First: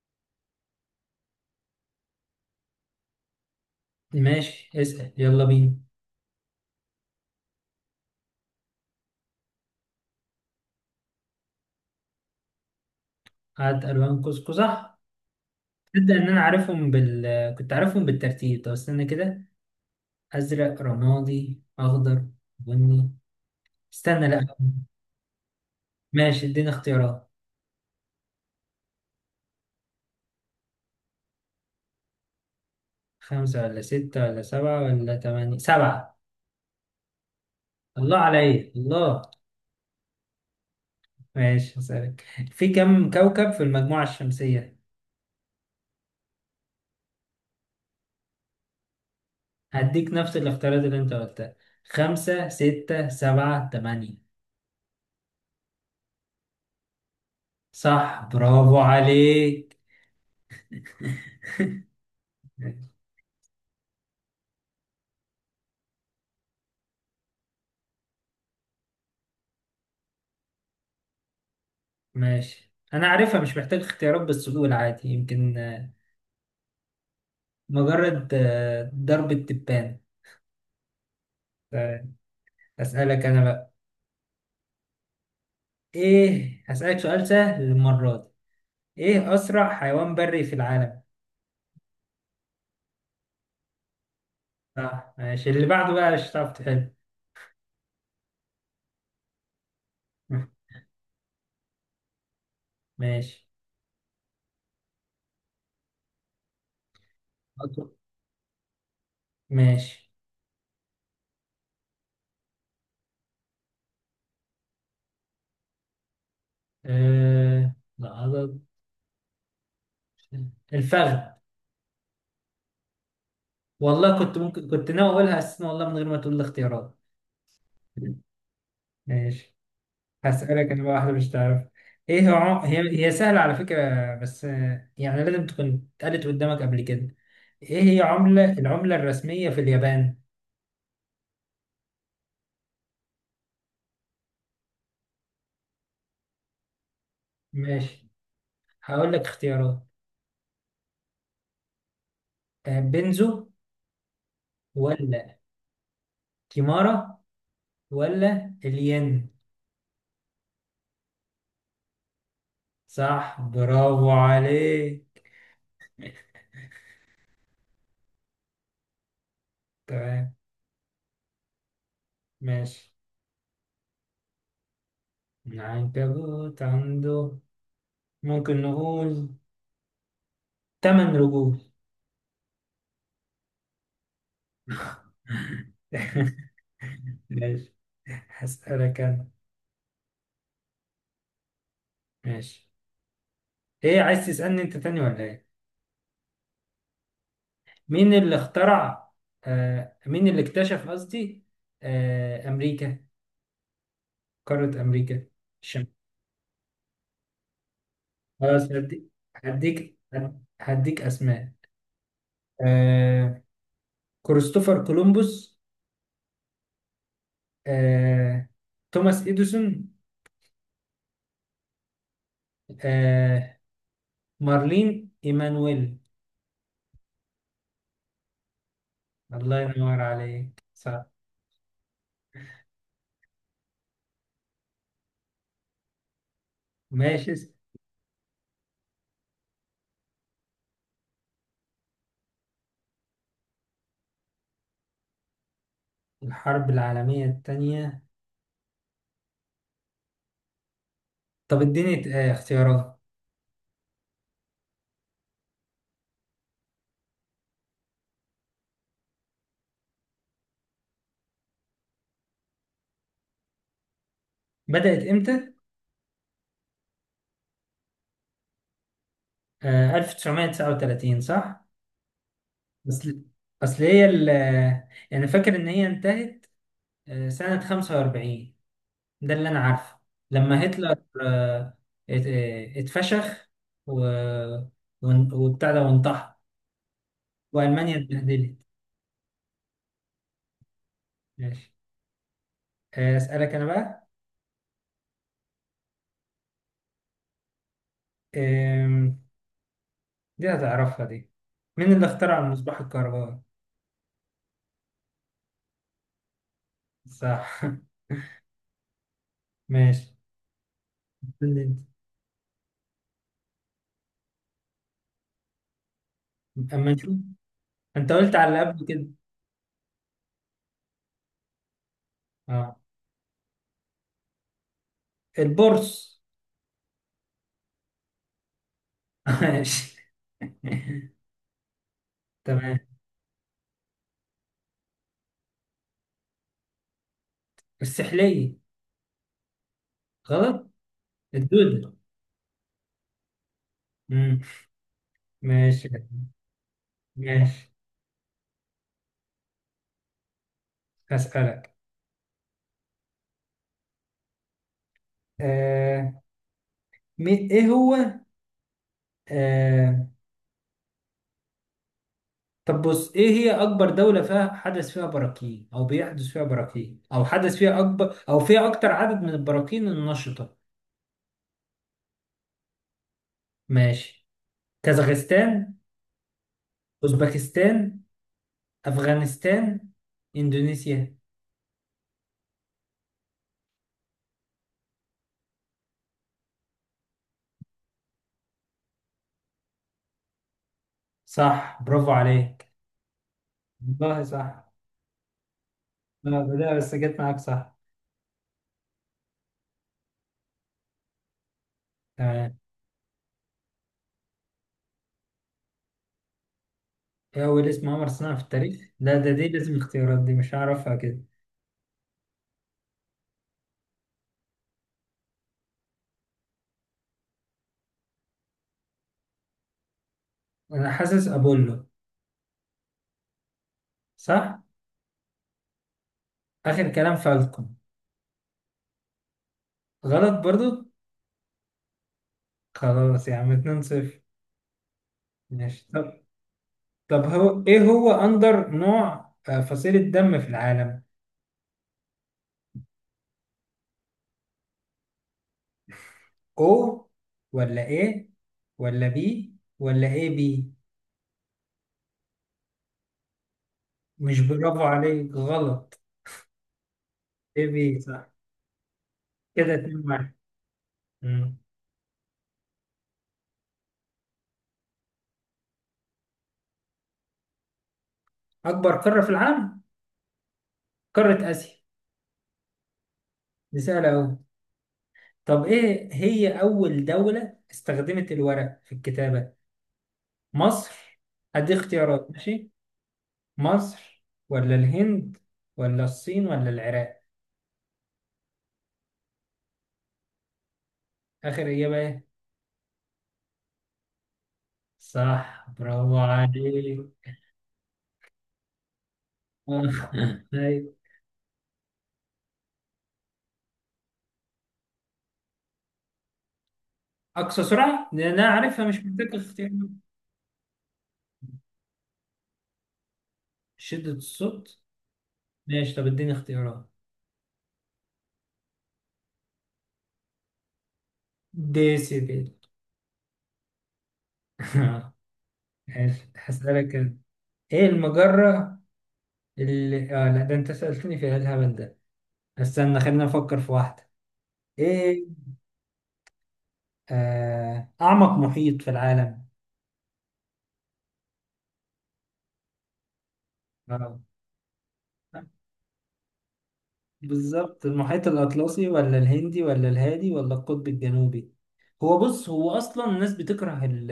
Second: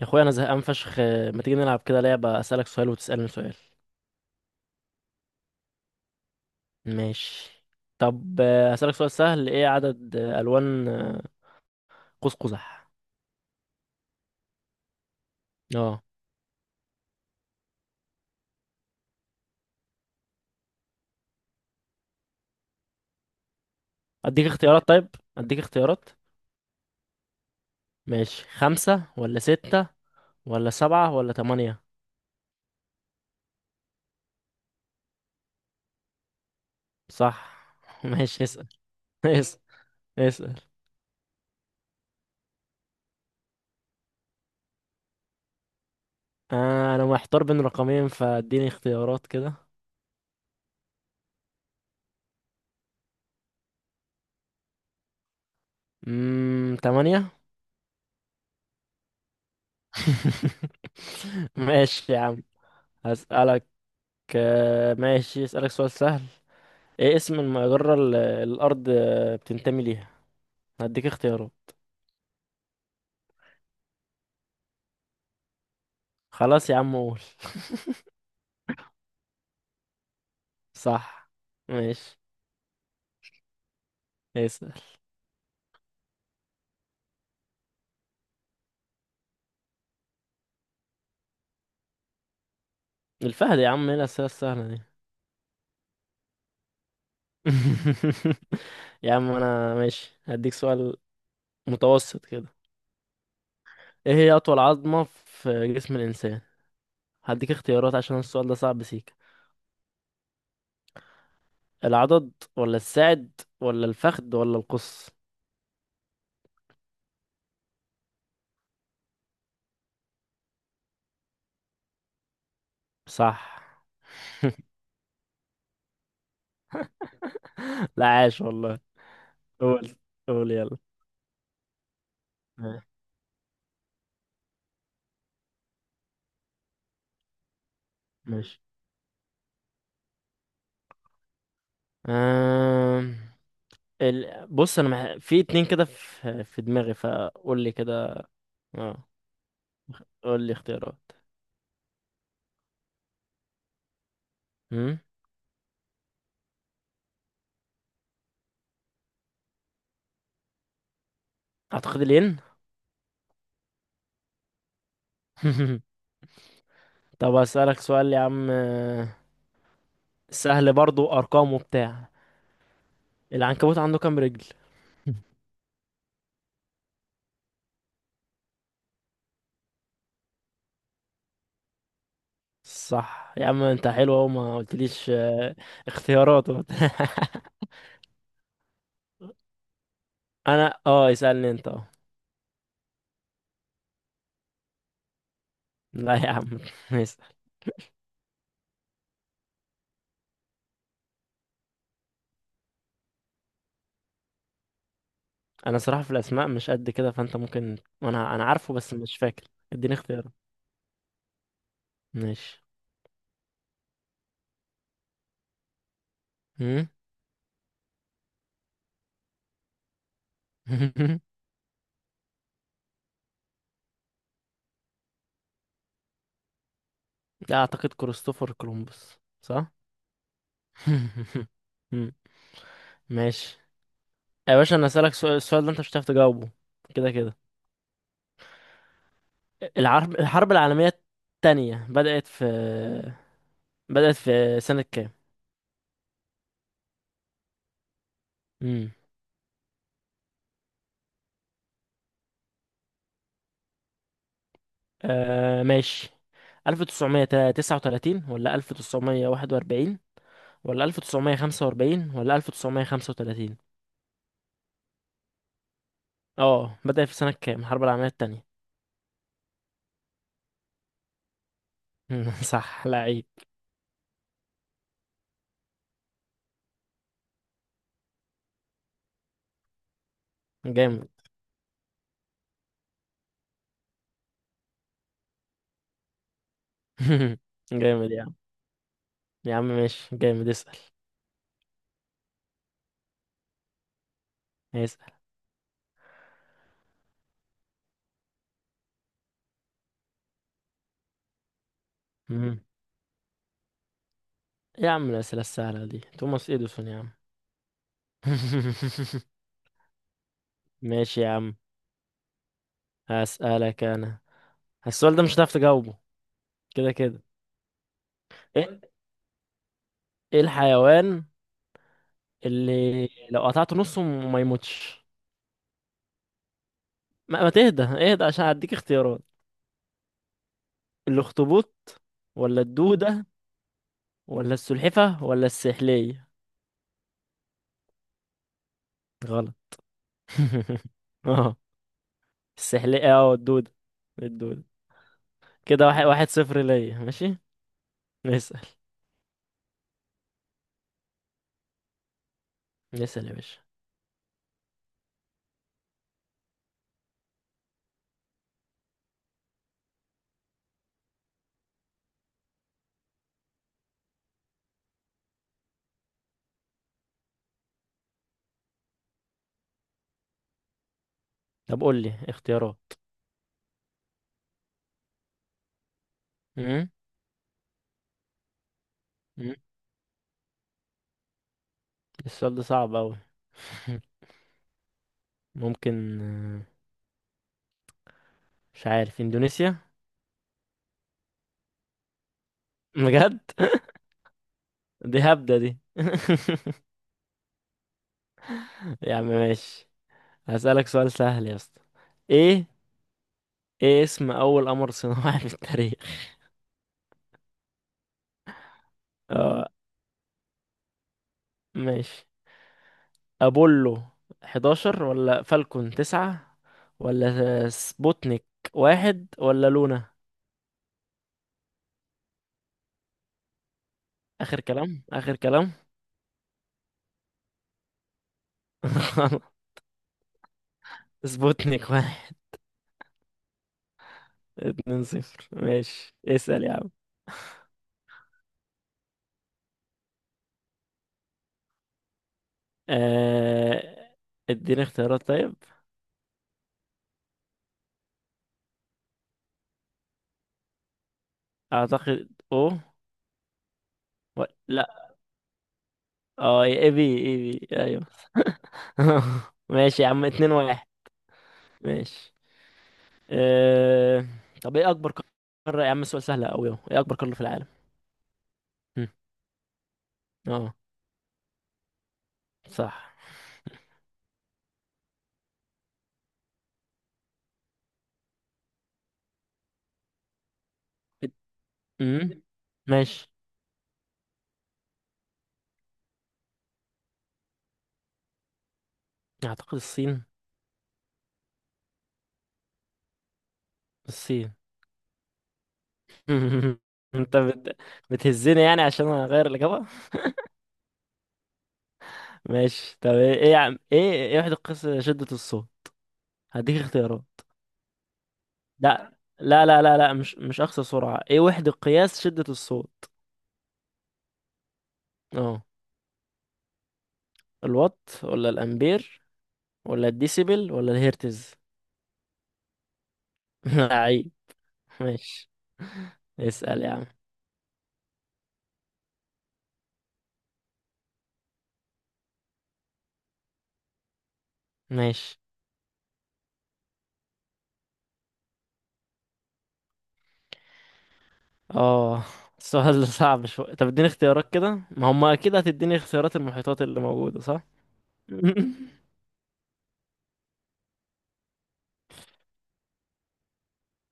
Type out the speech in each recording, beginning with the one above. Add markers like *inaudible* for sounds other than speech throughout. يا اخويا انا زهقان فشخ. ما تيجي نلعب كده لعبة، اسألك سؤال وتسألني سؤال؟ ماشي، اسأل يلا بينا. ماشي. طب اسألك سؤال سهل، ايه عدد الوان قوس قزح؟ هات ألوان قوس قزح. اه، تبدأ إن أنا عارفهم كنت عارفهم بالترتيب. طب استنى كده. أزرق، رمادي، أخضر، بني. استنى، لأ. اديك اختيارات طيب، اديك اختيارات. ماشي، اديني اختيارات. ماشي، خمسة ولا ستة ولا سبعة ولا تمانية؟ خمسة ولا ستة ولا سبعة ولا تمانية. سبعة. صح. *laughs* الله ماشي، اسأل، عليا الله. اسأل، اسأل. ماشي، هسألك. في كم كوكب في المجموعة الشمسية؟ انا محتار بين رقمين، فاديني اختيارات كده. هديك نفس الاختيارات اللي أنت قلتها. خمسة، ستة، سبعة، تمانية. تمانية. صح، برافو عليك. *laughs* *laughs* ماشي يا عم، هسألك. ماشي، اسألك سؤال سهل، ايه اسم المجرة اللي الأرض بتنتمي ليها؟ هديك اختيارات. ماشي، انا عارفها مش محتاج اختيارات، بس قول عادي يمكن. خلاص يا عم، قول. مجرد ضرب التبان. *laughs* صح. آه، ماشي، اسالك انا بقى. اسأل. ايه، هسالك سؤال سهل المره دي. ايه اسرع حيوان بري في العالم؟ الفهد يا عم، ايه الأسئلة السهلة دي؟ صح، ماشي اللي بعده بقى مش هتعرف تحل. *laughs* يا عم أنا ماشي، هديك *laughs* سؤال متوسط كده. ماشي، ايه هي أطول عظمة في جسم الإنسان؟ هديك اختيارات عشان السؤال ده صعب سيكا. ماشي. العضد ولا الساعد ولا الفخذ ولا القص؟ لا، الفخذ. صح. والله كنت ممكن، كنت ناوي اقولها اساسا والله من غير ما تقول لي اختيارات. *laughs* لا، عاش والله. ماشي، قول، قول هسألك يلا. أنا بقى واحدة مش تعرف. إيه آه، هي سهلة على فكرة، بس يعني لازم تكون اتقالت قدامك قبل كده. إيه هي ماشي. العملة الرسمية في اليابان؟ آه. بص انا في اتنين كده في دماغي، فقول لي كده. ماشي، اه، هقول لك اختيارات. قول لي اختيارات. بنزو، امم ولا كيمارا، ولا الين. اعتقد الين. صح، برافو عليك. *laughs* طب اسالك سؤال يا عم، تمام. سهل برضو، ارقام وبتاع. ماشي. العنكبوت عنده كام رجل؟ *laughs* العنكبوت عنده، ممكن نقول، 8 رجول. صح يا عم، انت حلو اهو، ما قلتليش اختيارات *laughs* وبتاع. *laughs* ماشي، هسألك أنا. انا اسالني انت. اه، ماشي، ايه عايز تسألني انت تاني ولا ايه؟ لا يا عم، *laughs* اسال. مين اللي اخترع مين اللي اكتشف قصدي، امريكا، قارة امريكا انا الشمال. صراحة في الاسماء مش قد كده، فانت ممكن. انا خلاص، عارفه بس هديك، مش فاكر، اديني هديك اختيارات. اسماء. ماشي. آه كريستوفر كولومبوس، مم؟ آه توماس اديسون، *laughs* آه مارلين ايمانويل. لا، اعتقد كريستوفر كولومبوس. الله صح. ينور عليك، صح. *laughs* مم. ماشي يا باشا، انا اسالك سؤال، السؤال ده انت مش هتعرف تجاوبه كده ماشي. كده. الحرب العالميه الثانيه بدات في، *laughs* بدات في سنه كام؟ الحرب العالمية الثانية. امم طب اديني اختيارات. ماشي، 1939 ولا 1941 ولا 1945 ولا 1935؟ بدأت امتى؟ اه، بدات في سنه كام الحرب العالميه الثانيه. 1939، صح. *laughs* صح، اصل لعيب. اصل هي يعني فاكر ان هي انتهت سنة 45، ده اللي انا عارفه، لما هتلر جامد. آه، اتفشخ و... وبتاع ده وانتحر، *laughs* والمانيا جامد يا عم، اتبهدلت. يا عم ماشي، جامد. اسال. ماشي، اسالك انا بقى. هيسأل. آم، دي هتعرفها دي. مين اللي اخترع مم. المصباح الكهربائي؟ إيه يا عم الأسئلة السهلة دي؟ توماس إديسون يا عم. صح. *laughs* *laughs* ماشي. ماشي يا عم، استنى. هسألك أنا. السؤال ده مش هتعرف تجاوبه انت، كده اما نشوف. كده. انت قلت على اللي إيه قبل كده. إيه الحيوان اه، اللي لو قطعته نصه ما يموتش؟ البورص. ما تهدى، اهدى عشان هديك اختيارات. *laughs* ماشي. الأخطبوط *laughs* ولا تمام. الدودة ولا السلحفة ولا السحلية؟ السحلية. غلط. غلط، *laughs* اه، الدودة. السحلية، الدودة. مم. الدودة. كده ماشي. واحد، واحد صفر ليا، ماشي. ماشي، نسأل، هسألك نسأل يا باشا. آه. مي- إيه هو آه. طب بص، إيه هي أكبر دولة فيها حدث فيها براكين، أو بيحدث فيها براكين، أو حدث فيها أكبر، أو فيها أكتر عدد من البراكين النشطة؟ طب قول لي اختيارات. ماشي. كازاخستان، مم؟ أوزبكستان، مم؟ أفغانستان، إندونيسيا. السؤال ده صعب أوي. *laughs* ممكن، مش عارف، اندونيسيا، صح، برافو عليك. بجد. والله صح. *laughs* دي هبدة دي. *laughs* لا، لا، بس جت معاك صح. يا عم ماشي، هسألك سؤال سهل يا اسطى. تمام. ايه ايه اسم اول قمر صناعي *laughs* في التاريخ؟ ايه أول اسم قمر صنع في التاريخ؟ لا، ده دي اه، لازم اختيارات، دي مش هعرفها كده. ماشي. ابولو 11 ولا فالكون 9 ولا سبوتنيك واحد ولا لونا؟ أنا حاسس أبولو، اخر صح؟ كلام، اخر كلام. آخر كلام، فالكون. *laughs* غلط برضو؟ سبوتنيك واحد. خلاص يا عم، 2-0. 2-0، ماشي. ماشي، طب اسأل يا عم. طب هو إيه هو أندر نوع، فصيلة دم في العالم؟ آه... اديني اختيارات طيب. أو، ولا إيه، ولا بي، ولا إيه بي؟ اعتقد او. مش برافو لا، عليك، غلط. اه، AB، اي إيه بي، بي، ايوه. صح. *laughs* كده ماشي يا عم، 2-1. 2-1. مم. ماشي. آه... طب ايه اكبر قارة يا عم، سؤال سهل اوي اهو، ايه اكبر قارة في العالم؟ أكبر هم، قارة في العالم؟ اه. قارة آسيا. صح. دي سهلة أوي. طب إيه هي أول دولة استخدمت الورق في الكتابة؟ مصر. ات- هدي اختيارات، مم، ماشي. ماشي. مصر، ولا الهند، ولا الصين، ولا العراق. اعتقد الصين، آخر إجابة إيه؟ الصين. صح، برافو *laughs* عليك. انت بتهزني يعني عشان اغير الاجابة. *laughs* أيوة. ماشي، طب ايه، ايه يا عم، ايه، ايه وحدة قياس شدة الصوت؟ هديك اختيارات. أقصى سرعة؟ لأن أنا عارفها مش لا محتاج لا اختيارات. لا لا لا، مش اقصى سرعة، ايه وحدة قياس شدة الصوت؟ شدة الصوت. اه، ماشي، طب اديني اختيارات. الوات ولا الامبير ولا الديسيبل ولا الهرتز؟ ديسيبل. *laughs* لعيب. *laughs* ماشي، ماشي، اسأل يا هسألك عم. أنا. إيه المجرة اللي لا، ده أنت سألتني في إيه الهبل ده. استنى خلينا نفكر في واحدة. ايه، ماشي. اعمق محيط في العالم. اه، السؤال ده صعب شوية، طب اديني آه. اختيارات كده، ما هم اكيد هتديني اختيارات المحيطات اللي موجودة، صح. بالظبط، المحيط *laughs* الاطلسي، ولا الهندي، ولا الهادي، ولا القطب الجنوبي. هو بص، هو اصلا الناس بتكره ال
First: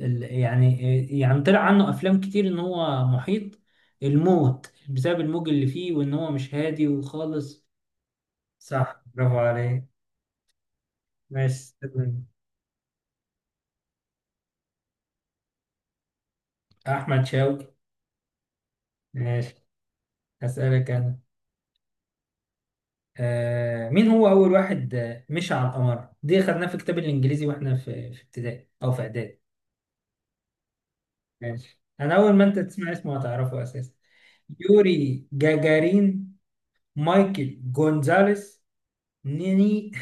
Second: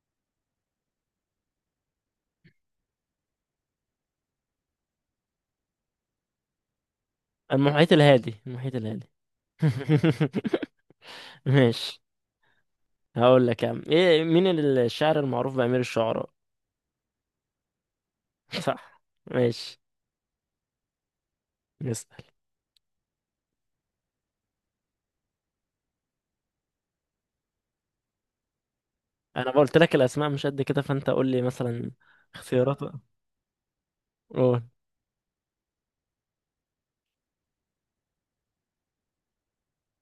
ال يعني طلع عنه افلام كتير ان هو محيط الموت بسبب الموج اللي فيه، وان هو مش هادي وخالص. المحيط الهادي، المحيط صح، الهادي. برافو عليك. *laughs* ماشي. ماشي. هقول لك يا عم، ايه، مين الشاعر المعروف بأمير الشعراء؟ احمد شوقي. *laughs* صح. ماشي، ماشي، هسألك انا. نسأل. مين هو أول واحد مشى على القمر؟ دي خدناها في الكتاب الإنجليزي وإحنا في ابتدائي أو في إعدادي. انا قلت لك الاسماء مش قد كده، فانت قول لي ماشي، مثلا أنا أول ما أنت اختيارات تسمع بقى. اسمه هتعرفه أساسا. قول. يوري جاجارين، مايكل جونزاليس، نيني،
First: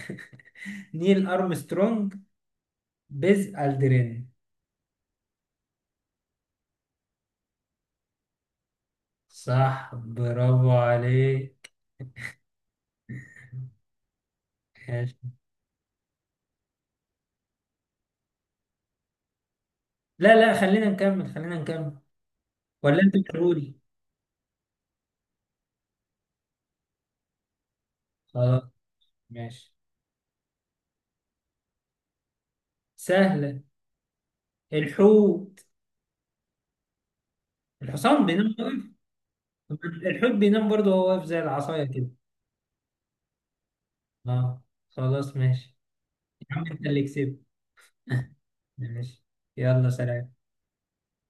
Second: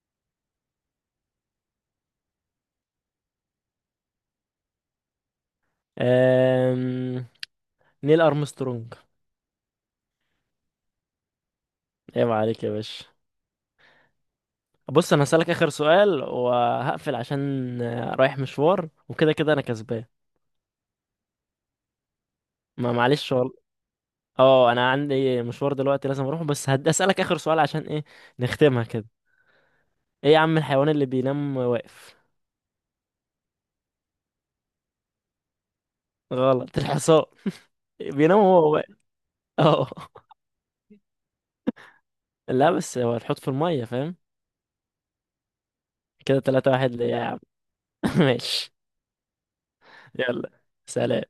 *laughs* نيل أرمسترونج، بيز ألدرين. أم... نيل ارمسترونج. صح، برافو عليك. عيب عليك يا باشا. بص ماشي. انا هسألك اخر سؤال وهقفل عشان رايح مشوار وكده كده انا كسبان. لا، لا، خلينا نكمل، خلينا نكمل. ما ولا أنت معلش والله. بتقولي. اه، انا عندي مشوار دلوقتي لازم اروح، بس اسالك اخر سؤال عشان ايه، خلاص، نختمها كده. ماشي. ايه يا عم الحيوان اللي بينام واقف؟ سهلة. الحوت. غلط، الحصان الحصان بينام بينام. وهو واقف، اه. الحوت بينام برضه وهو واقف زي العصاية كده. لا بس هو هتحط في المية، فاهم. اه، خلاص ماشي. كده يا عم تلاتة انت واحد اللي ليا يا عم. كسبت. *laughs* *laughs* ماشي، ماشي. يلا، سلام. يلا سلام.